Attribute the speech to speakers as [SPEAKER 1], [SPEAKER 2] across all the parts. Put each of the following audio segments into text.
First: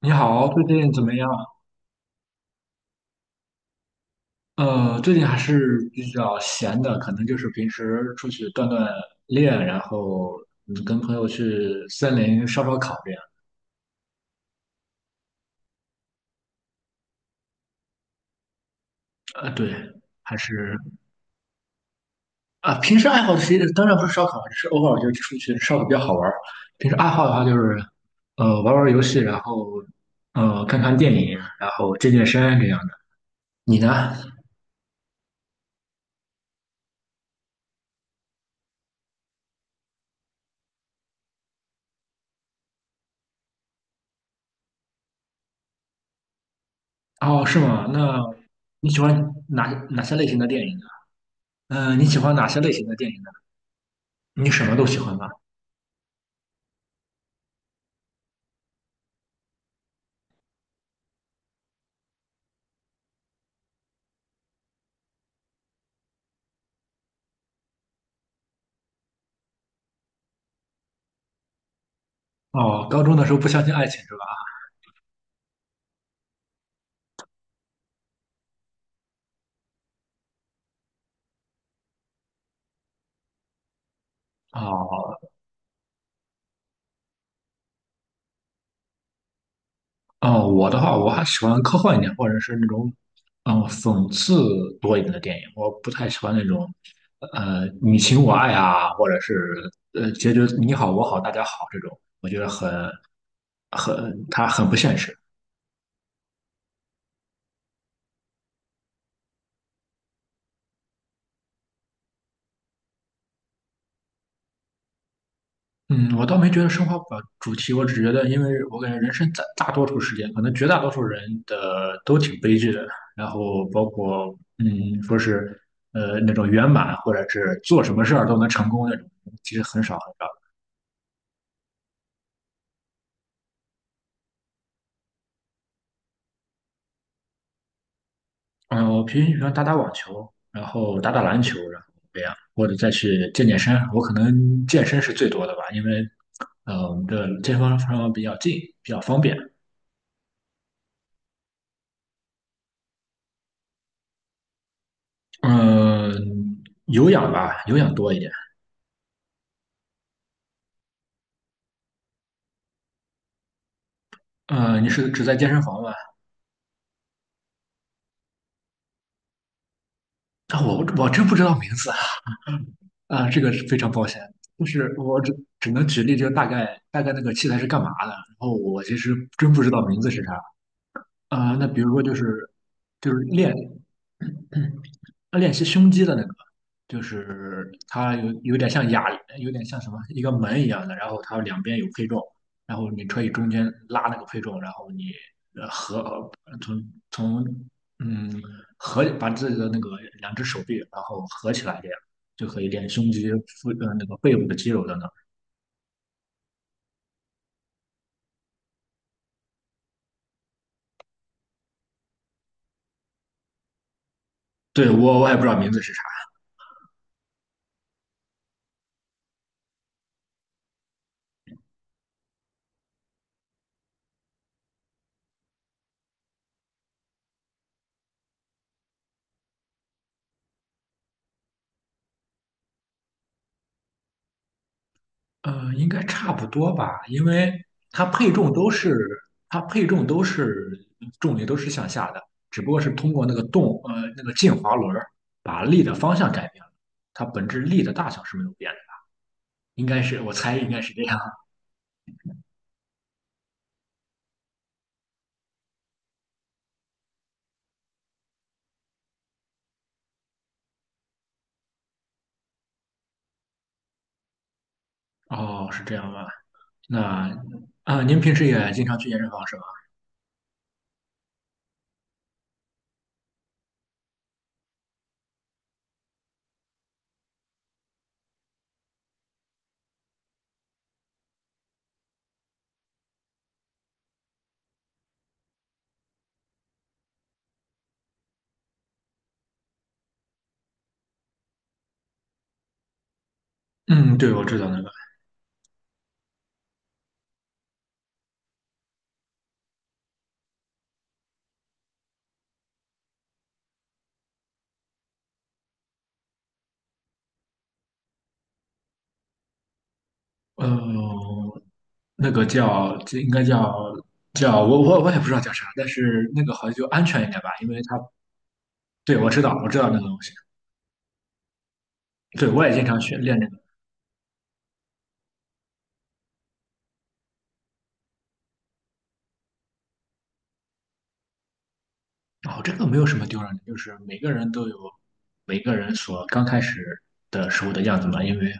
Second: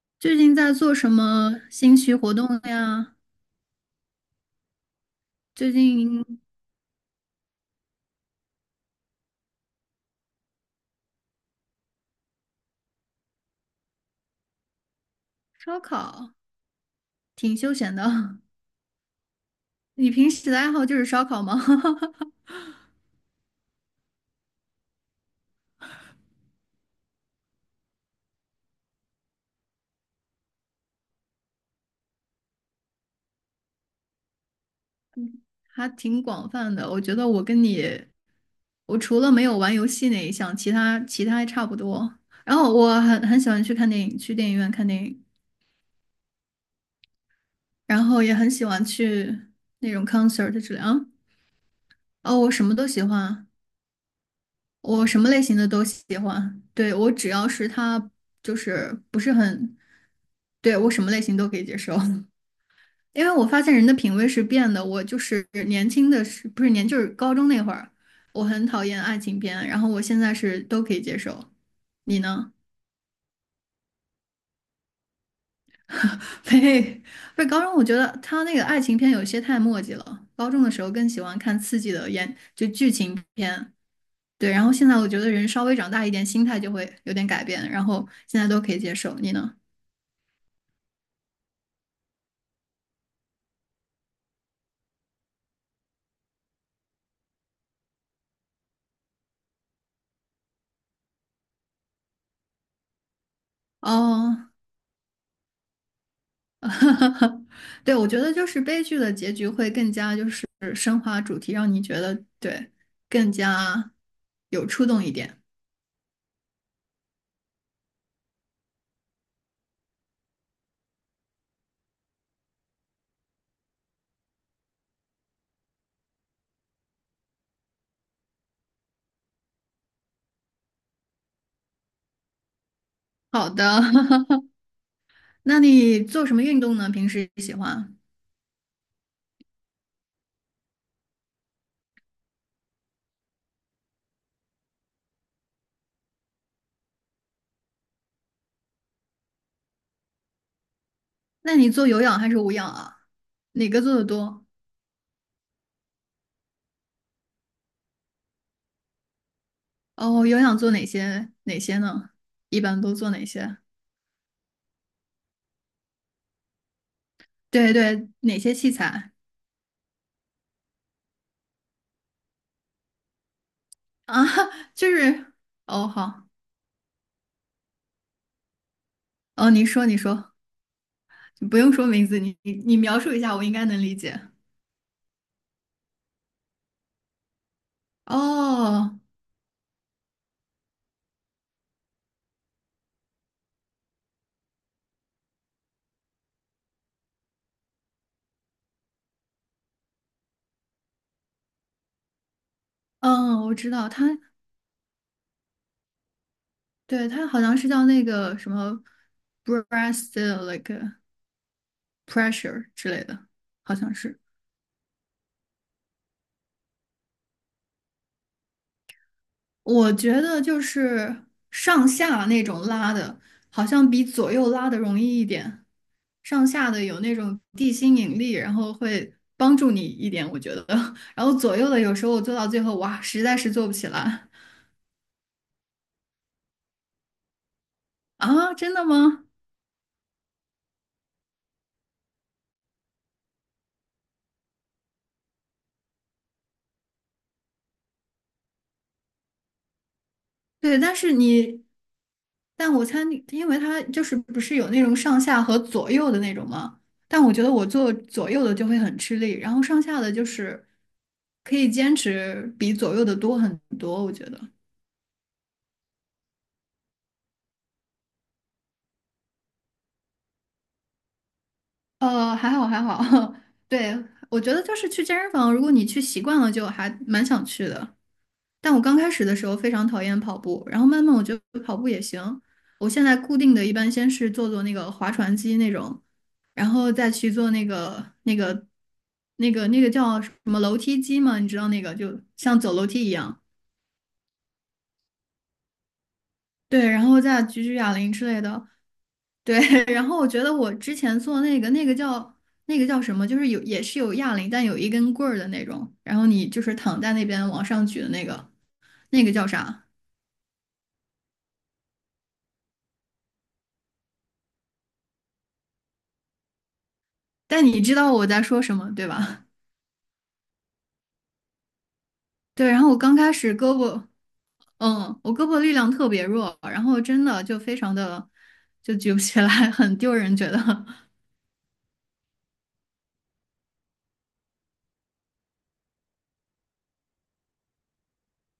[SPEAKER 1] 你
[SPEAKER 2] 最
[SPEAKER 1] 好，
[SPEAKER 2] 近
[SPEAKER 1] 最
[SPEAKER 2] 在
[SPEAKER 1] 近
[SPEAKER 2] 做
[SPEAKER 1] 怎
[SPEAKER 2] 什
[SPEAKER 1] 么样？
[SPEAKER 2] 么兴趣活动呀？
[SPEAKER 1] 最近还
[SPEAKER 2] 最
[SPEAKER 1] 是比
[SPEAKER 2] 近
[SPEAKER 1] 较闲的，可能就是平时出去锻炼，然后跟朋友去森林烧烤这样。
[SPEAKER 2] 烧烤挺休闲的。
[SPEAKER 1] 对，
[SPEAKER 2] 你平
[SPEAKER 1] 还
[SPEAKER 2] 时的爱
[SPEAKER 1] 是
[SPEAKER 2] 好就是烧烤吗？
[SPEAKER 1] 啊，平时爱好其实当然不是烧烤，只是偶尔就出去烧烤比较好玩儿。平时爱好的话就是，玩玩游戏，然后看看电影，然后健身这样的。你呢？
[SPEAKER 2] 还挺广泛的。我觉得我跟你，我除了没有玩游戏那一项，其他还差不多。然后我很喜欢去看电影，去电影院看电影，
[SPEAKER 1] 哦，是吗？
[SPEAKER 2] 然
[SPEAKER 1] 那
[SPEAKER 2] 后也很喜欢
[SPEAKER 1] 你喜欢
[SPEAKER 2] 去
[SPEAKER 1] 哪
[SPEAKER 2] 那
[SPEAKER 1] 哪
[SPEAKER 2] 种
[SPEAKER 1] 些类型的
[SPEAKER 2] concert
[SPEAKER 1] 电影
[SPEAKER 2] 之类
[SPEAKER 1] 呢？
[SPEAKER 2] 啊。
[SPEAKER 1] 嗯，你喜欢
[SPEAKER 2] 哦，
[SPEAKER 1] 哪
[SPEAKER 2] 我
[SPEAKER 1] 些
[SPEAKER 2] 什
[SPEAKER 1] 类
[SPEAKER 2] 么
[SPEAKER 1] 型
[SPEAKER 2] 都
[SPEAKER 1] 的
[SPEAKER 2] 喜
[SPEAKER 1] 电影呢？
[SPEAKER 2] 欢。
[SPEAKER 1] 你什么都喜
[SPEAKER 2] 我
[SPEAKER 1] 欢
[SPEAKER 2] 什
[SPEAKER 1] 吧？
[SPEAKER 2] 么类型的都喜欢，对，我只要是他就是不是很，对，我什么类型都可以接受，因为我发现人的品味是变的。我就是年轻的时，不是年，就是高中那会儿，我很讨厌爱情片，然后我现在是都可以接受。你呢？
[SPEAKER 1] 哦，高中的时候不相信爱情是吧？
[SPEAKER 2] 呸，不是高中，我觉得他那个爱情片有些太墨迹了。高中的时候更喜欢看刺激的演，就剧情片。对，然后现在我
[SPEAKER 1] 哦
[SPEAKER 2] 觉得人稍微长大一点，心态就会有点改变，然后现在都可以接受。你呢？
[SPEAKER 1] 哦，我的话我还喜欢科幻一点，或者是那种讽刺多一点的电影。我不太喜欢那种你情我爱啊，或者是结局你好我好大家好这种，我觉得它
[SPEAKER 2] 哦，
[SPEAKER 1] 很不现实。
[SPEAKER 2] 对，我觉得就是悲剧的结局会更加就是升华主题，让你觉得对更加有触动一点。
[SPEAKER 1] 嗯，我倒没觉得升华不了主题，我只觉得，因为我感觉人生大多数时间，可能绝大多数人的都挺悲剧的，然后包括说是那种圆满，或者是做什么事儿都能成功那种，其实很少很少。
[SPEAKER 2] 好的，那你做什么运动呢？平时喜欢？
[SPEAKER 1] 嗯，我平时喜欢打打网球，然后打打篮球，然后这样，或者再去健身。我可能健身是最多的吧，因为我们的健身房比较近，比较方便。
[SPEAKER 2] 那你做有氧还是无氧啊？哪个做的多？
[SPEAKER 1] 嗯，有氧吧，有氧多一点。
[SPEAKER 2] 哦，有氧做哪些呢？一般都做哪些？
[SPEAKER 1] 你是只在健身房吗？
[SPEAKER 2] 对对，哪些器材？
[SPEAKER 1] 啊，我真不知道名字啊，啊，这个是非常抱
[SPEAKER 2] 啊，
[SPEAKER 1] 歉。就
[SPEAKER 2] 就
[SPEAKER 1] 是我只
[SPEAKER 2] 是
[SPEAKER 1] 只能
[SPEAKER 2] 哦，
[SPEAKER 1] 举例，就
[SPEAKER 2] 好
[SPEAKER 1] 大概那个器材是干嘛的，然后我其实
[SPEAKER 2] 哦，
[SPEAKER 1] 真不
[SPEAKER 2] 你
[SPEAKER 1] 知道
[SPEAKER 2] 说你
[SPEAKER 1] 名字是啥。
[SPEAKER 2] 说，你
[SPEAKER 1] 啊，
[SPEAKER 2] 不
[SPEAKER 1] 那
[SPEAKER 2] 用
[SPEAKER 1] 比
[SPEAKER 2] 说
[SPEAKER 1] 如说
[SPEAKER 2] 名
[SPEAKER 1] 就
[SPEAKER 2] 字，
[SPEAKER 1] 是
[SPEAKER 2] 你描
[SPEAKER 1] 就
[SPEAKER 2] 述
[SPEAKER 1] 是
[SPEAKER 2] 一下，我应
[SPEAKER 1] 练。
[SPEAKER 2] 该能理解。
[SPEAKER 1] 练习胸肌的那个，就是它有点像
[SPEAKER 2] 哦，
[SPEAKER 1] 哑铃，有点像什么一个门一样的，然后它两边有配重，然后你可以中间拉那个配重，然后你呃合从从嗯合把自己的那个两只手臂然后合起来，这样就可以练胸肌，
[SPEAKER 2] 嗯，我知道，
[SPEAKER 1] 那个
[SPEAKER 2] 他
[SPEAKER 1] 背部的肌肉等等。
[SPEAKER 2] 对他好像是叫那个什么 breast like pressure 之类的，好像是。
[SPEAKER 1] 对，我也不知道名字是啥。
[SPEAKER 2] 我觉得就是上下那种拉的，好像比左右拉的容易一点。上下的有那种地心引力，然后会帮助你一点，我觉得。然后左右的有时候我做到最后，哇，实在是做不起来
[SPEAKER 1] 应该差不多吧，因为它配重
[SPEAKER 2] 啊！
[SPEAKER 1] 都
[SPEAKER 2] 真的
[SPEAKER 1] 是
[SPEAKER 2] 吗？
[SPEAKER 1] 它配重都是重力都是向下的，只不过是通过那个动呃那个滑轮儿把力的方向改变了，它本质力的大小是没有变的，应该是我猜应
[SPEAKER 2] 对，
[SPEAKER 1] 该是
[SPEAKER 2] 但
[SPEAKER 1] 这
[SPEAKER 2] 是
[SPEAKER 1] 样。
[SPEAKER 2] 你，但我猜你，因为它就是不是有那种上下和左右的那种吗？但我觉得我做左右的就会很吃力，然后上下的就是可以坚持比左右的多很多，我觉得。
[SPEAKER 1] 哦，是这样吧？那您平时也经常去健身房是吧？
[SPEAKER 2] 还好还好，对，我觉得就是去健身房，如果你去习惯了，就还蛮想去的。但我刚开始的时候非常讨厌跑步，然后慢慢我觉得跑步也行。我现在固定的一般先是做做那个划船机那种，然后再去做那个叫什么楼梯机嘛，你知道那个就像走楼梯一样。
[SPEAKER 1] 嗯，对，我知道那个，
[SPEAKER 2] 对，然后再举举哑铃之类的。对，然后我觉得我之前做那个叫那个叫什么，就是有也是有哑铃，但有一根棍儿的那种，然后你就是躺在那边往上举的那个，那个叫啥？
[SPEAKER 1] 呃，那个叫这应该叫我也不知道叫啥，但是那个好像就安全一点吧，
[SPEAKER 2] 但
[SPEAKER 1] 因为
[SPEAKER 2] 你知
[SPEAKER 1] 它
[SPEAKER 2] 道我在说什么，对
[SPEAKER 1] 对我知
[SPEAKER 2] 吧？
[SPEAKER 1] 道我知道那个东西。对，我
[SPEAKER 2] 对，
[SPEAKER 1] 也
[SPEAKER 2] 然
[SPEAKER 1] 经
[SPEAKER 2] 后我
[SPEAKER 1] 常去
[SPEAKER 2] 刚开
[SPEAKER 1] 练这
[SPEAKER 2] 始
[SPEAKER 1] 个。
[SPEAKER 2] 胳膊，嗯，我胳膊力量特别弱，然后真的就非常的就举不起来，很丢人，觉得。
[SPEAKER 1] 哦，这个没有什么丢人的，就是每个人都有每个人所刚开始的时候的样子嘛。因为，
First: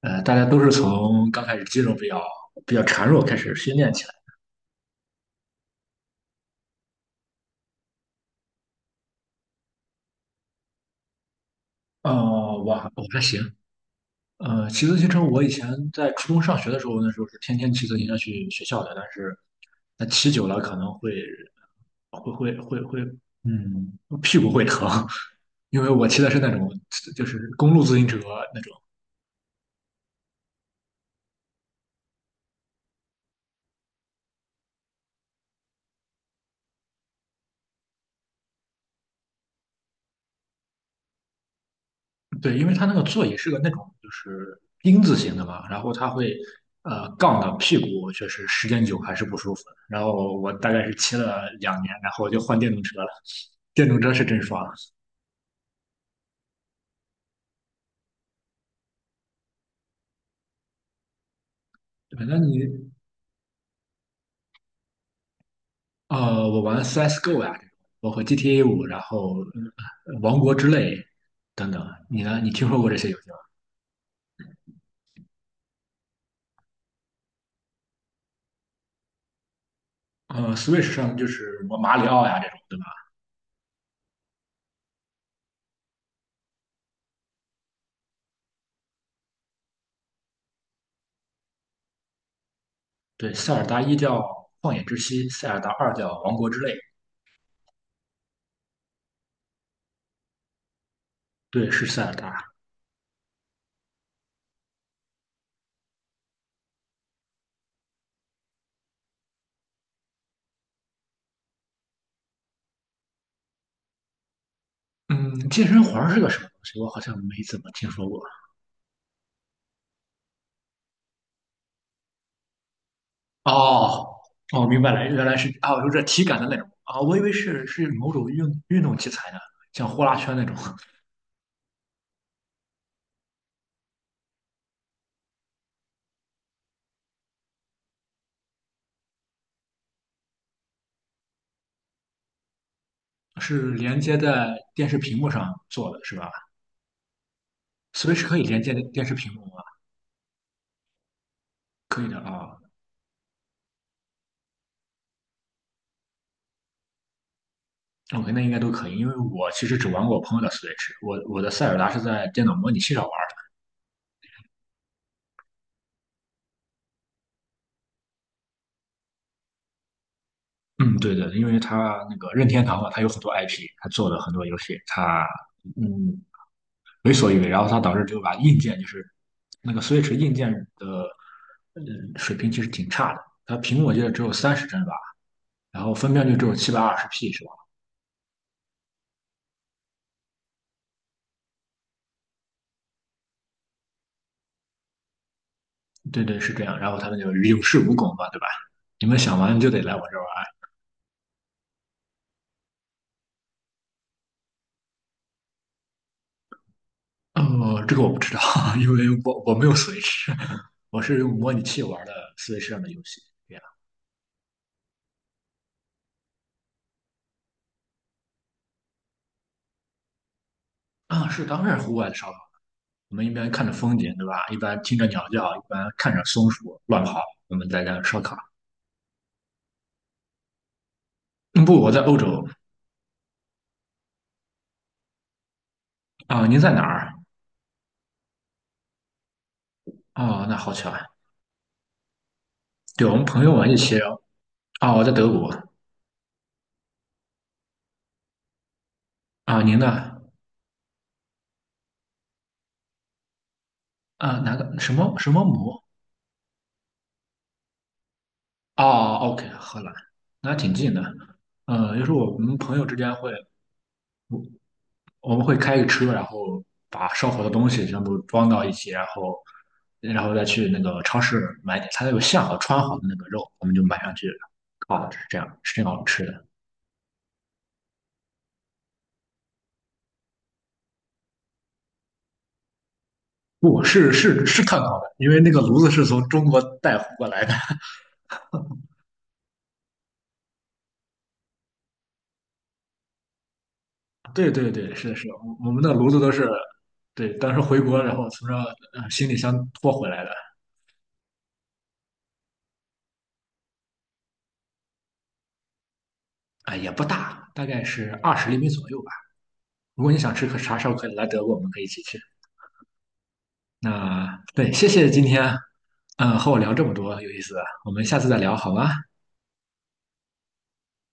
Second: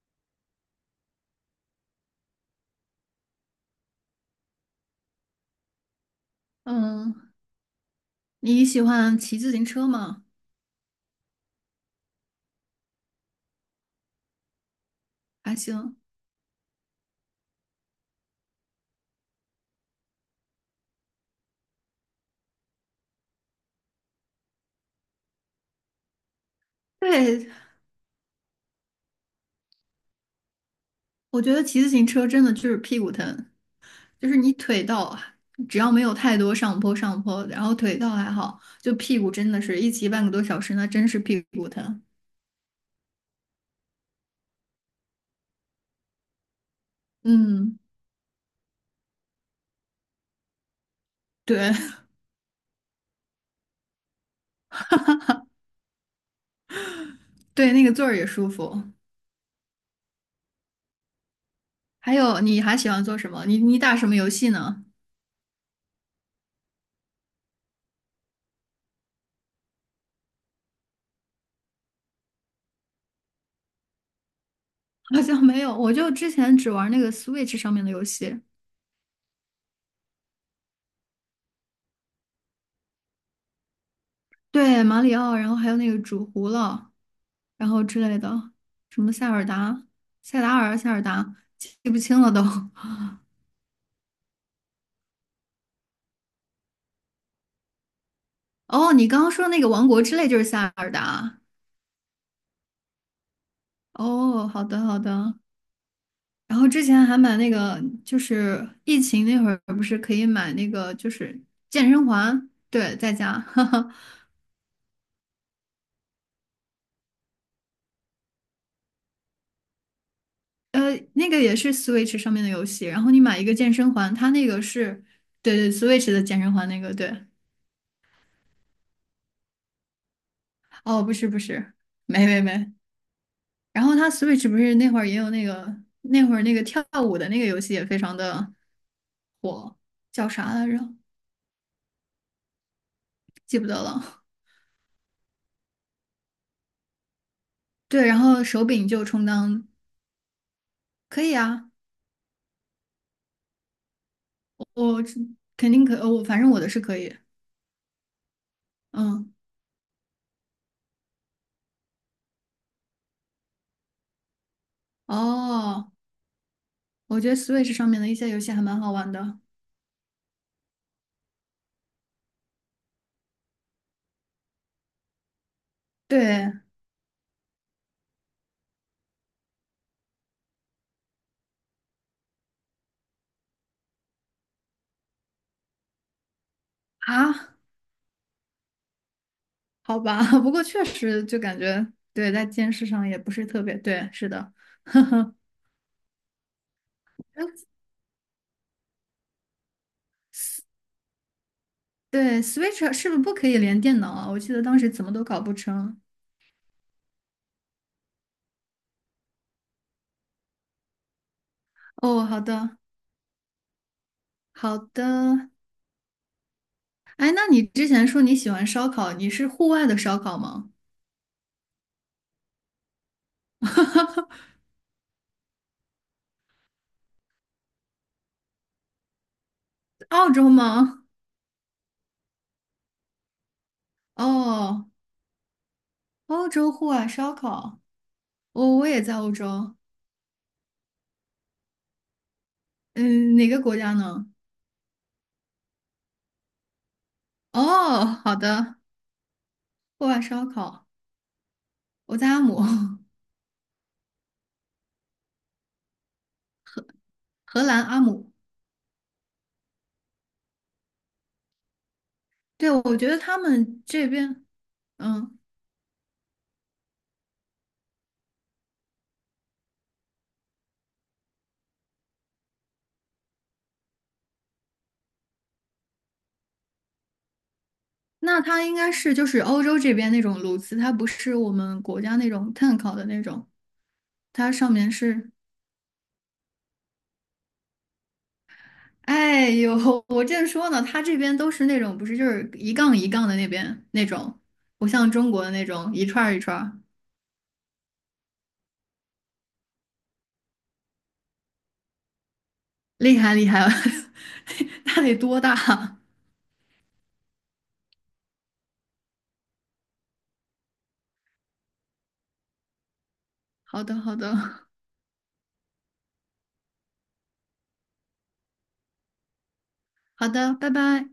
[SPEAKER 1] 大家都是从刚开始肌肉比较孱弱开始训练起来。
[SPEAKER 2] 嗯，你喜欢骑自行车吗？
[SPEAKER 1] 哦，我还行。骑自行车，我以
[SPEAKER 2] 还
[SPEAKER 1] 前
[SPEAKER 2] 行。
[SPEAKER 1] 在初中上学的时候，那时候是天天骑自行车去学校的，但是那骑久了可能会，屁股会疼，因为我骑的是那种就
[SPEAKER 2] 对，
[SPEAKER 1] 是公路自行车那种
[SPEAKER 2] 我觉得骑自行车真的就是屁股疼，就是你腿倒，只要没有太多上坡，然后腿倒还好，就屁股真的是一骑半个多小时，那真是屁股疼。
[SPEAKER 1] 对，因为它那个座椅是个那种就是丁字形的嘛，然后它会杠到屁
[SPEAKER 2] 嗯，
[SPEAKER 1] 股，确实时间久还是不舒服。然后我大概是骑了
[SPEAKER 2] 对
[SPEAKER 1] 2年，然后我就换电动车了。电动车是真爽。
[SPEAKER 2] 对，那个座儿也舒服。还
[SPEAKER 1] 对，那
[SPEAKER 2] 有，
[SPEAKER 1] 你
[SPEAKER 2] 你还喜欢做什么？你打什么游戏呢？
[SPEAKER 1] 我玩 CS:GO 呀、这种，包括 GTA5，然后王国之泪等等，你呢？你听说过这些游戏吗？
[SPEAKER 2] 好像没有，我就之前只玩那个 Switch 上面的游戏，
[SPEAKER 1] Switch 上就是什么马里奥呀这种，对吧？
[SPEAKER 2] 对，马里奥，然后还有那个煮糊了，然后之类的，什么塞尔达、塞达尔、塞尔达，记不清了都。
[SPEAKER 1] 对，塞尔达一叫旷野之息，塞尔达二叫王国之泪，
[SPEAKER 2] 哦，你刚刚说那个王国之泪就是塞尔达。
[SPEAKER 1] 对，是塞尔达。
[SPEAKER 2] 哦，好的好的。然后之前还买那个，就是疫情那会儿不是可以买那个，就是健身环，对，在家。
[SPEAKER 1] 嗯，健身环儿是个什么东西？我好像没怎么听说过。
[SPEAKER 2] 呃，那个也是 Switch 上面的游戏，然后你买一个健身
[SPEAKER 1] 哦，
[SPEAKER 2] 环，它那个
[SPEAKER 1] 哦，明白了，
[SPEAKER 2] 是，
[SPEAKER 1] 原来是
[SPEAKER 2] 对
[SPEAKER 1] 啊，
[SPEAKER 2] 对
[SPEAKER 1] 有点
[SPEAKER 2] ，Switch 的
[SPEAKER 1] 体感
[SPEAKER 2] 健
[SPEAKER 1] 的
[SPEAKER 2] 身
[SPEAKER 1] 那种
[SPEAKER 2] 环那个，
[SPEAKER 1] 啊，
[SPEAKER 2] 对，
[SPEAKER 1] 我以为是是某种运动器材呢，像呼啦圈那种，
[SPEAKER 2] 哦，不是不是，没没没，然后它 Switch 不是那会儿也有那个那会儿那个跳舞的那个游戏也非常的火，叫啥来着？记不
[SPEAKER 1] 是
[SPEAKER 2] 得
[SPEAKER 1] 连接
[SPEAKER 2] 了。
[SPEAKER 1] 在电视屏幕上做的，是吧
[SPEAKER 2] 对，然
[SPEAKER 1] ？Switch 可以
[SPEAKER 2] 后
[SPEAKER 1] 连
[SPEAKER 2] 手
[SPEAKER 1] 接
[SPEAKER 2] 柄就
[SPEAKER 1] 电视
[SPEAKER 2] 充
[SPEAKER 1] 屏幕吗？
[SPEAKER 2] 当可以啊，
[SPEAKER 1] 可以的啊
[SPEAKER 2] 我肯定可,我反正我的是可以，
[SPEAKER 1] ，OK，那应该都可以，因为
[SPEAKER 2] 嗯，
[SPEAKER 1] 我其实只玩过我朋友的 Switch，我的塞尔达是在电脑模拟器上玩儿。
[SPEAKER 2] 哦，我觉得 Switch 上面的一些游戏还蛮好玩的，
[SPEAKER 1] 嗯，对的，因为它那个任天堂嘛，它有很多 IP，它做了很多游戏，它。嗯，
[SPEAKER 2] 对
[SPEAKER 1] 为所欲为，然后它导致就把硬件就是那个 Switch 硬件的嗯，水平其实挺差的，它屏幕我记得只有30帧吧，然后分辨率只有720P 是吧？
[SPEAKER 2] 啊，好吧，不过确实就感觉对，在电视上也不是特别对，是的，
[SPEAKER 1] 对对是这样，然后他们就有恃无恐嘛，对吧？你们想玩就得来我这
[SPEAKER 2] 对，Switch 是不是不可以连电脑啊？我记得当时怎么都搞不成。
[SPEAKER 1] 玩，这个我不知道，因为我没有 Switch，我是用模拟器玩的
[SPEAKER 2] 哦，好
[SPEAKER 1] Switch
[SPEAKER 2] 的，
[SPEAKER 1] 上的游戏，这样
[SPEAKER 2] 好的。哎，那你之前说你喜欢烧烤，你是户外的烧烤吗？
[SPEAKER 1] 啊是当然户外的烧烤，我们一边看着风景对吧？一边听着鸟叫，一边看着松鼠乱跑，我们在那烧烤。
[SPEAKER 2] 澳洲吗？
[SPEAKER 1] 嗯，不，我在欧洲，
[SPEAKER 2] 哦，
[SPEAKER 1] 啊，
[SPEAKER 2] 欧
[SPEAKER 1] 您在
[SPEAKER 2] 洲
[SPEAKER 1] 哪
[SPEAKER 2] 户外
[SPEAKER 1] 儿？
[SPEAKER 2] 烧烤。哦，我也在欧洲。
[SPEAKER 1] 哦，那好巧啊！对，我们
[SPEAKER 2] 嗯，
[SPEAKER 1] 朋
[SPEAKER 2] 哪
[SPEAKER 1] 友
[SPEAKER 2] 个
[SPEAKER 1] 们一
[SPEAKER 2] 国家
[SPEAKER 1] 起。哦，
[SPEAKER 2] 呢？
[SPEAKER 1] 我在德国。
[SPEAKER 2] 哦，好的，
[SPEAKER 1] 啊，您
[SPEAKER 2] 户
[SPEAKER 1] 呢？
[SPEAKER 2] 外烧烤。我在阿姆，
[SPEAKER 1] 啊，哪个什么什么姆？
[SPEAKER 2] 荷兰阿姆。
[SPEAKER 1] 哦，OK，荷兰，那挺近的。就是我们
[SPEAKER 2] 对，
[SPEAKER 1] 朋友之
[SPEAKER 2] 我觉
[SPEAKER 1] 间
[SPEAKER 2] 得
[SPEAKER 1] 会，
[SPEAKER 2] 他们这边，
[SPEAKER 1] 我
[SPEAKER 2] 嗯，
[SPEAKER 1] 们会开个车，然后把烧火的东西全部装到一起，然后再去那个超市买点，它有现好穿好的那个肉，我们就买上去烤了，是这样，是这样吃的。
[SPEAKER 2] 那它应该是就是欧洲这边那种炉子，它不是我们国家那种碳烤的那种，
[SPEAKER 1] 不，是是
[SPEAKER 2] 它
[SPEAKER 1] 是
[SPEAKER 2] 上
[SPEAKER 1] 碳
[SPEAKER 2] 面
[SPEAKER 1] 烤的，因
[SPEAKER 2] 是，
[SPEAKER 1] 为那个炉子是从中国带回过来的。
[SPEAKER 2] 哎呦，我正说呢，它这边都是那种不是就是一杠一杠的那边那种，
[SPEAKER 1] 对对
[SPEAKER 2] 不
[SPEAKER 1] 对，是
[SPEAKER 2] 像
[SPEAKER 1] 的，是
[SPEAKER 2] 中
[SPEAKER 1] 的，
[SPEAKER 2] 国的那
[SPEAKER 1] 我们的
[SPEAKER 2] 种一
[SPEAKER 1] 炉子
[SPEAKER 2] 串
[SPEAKER 1] 都
[SPEAKER 2] 儿一
[SPEAKER 1] 是，
[SPEAKER 2] 串儿，
[SPEAKER 1] 对，当时回国，然后从这行李箱拖回来的，
[SPEAKER 2] 厉害厉害，它得多大？
[SPEAKER 1] 啊，也不大，大概是20厘米左右吧。如果你想吃啥时候可以来德国，我们可以一起去。
[SPEAKER 2] 好的好的
[SPEAKER 1] 那 对，谢谢今天，和我聊这么多有意思的我们下次再聊好吗？
[SPEAKER 2] 好的，拜拜。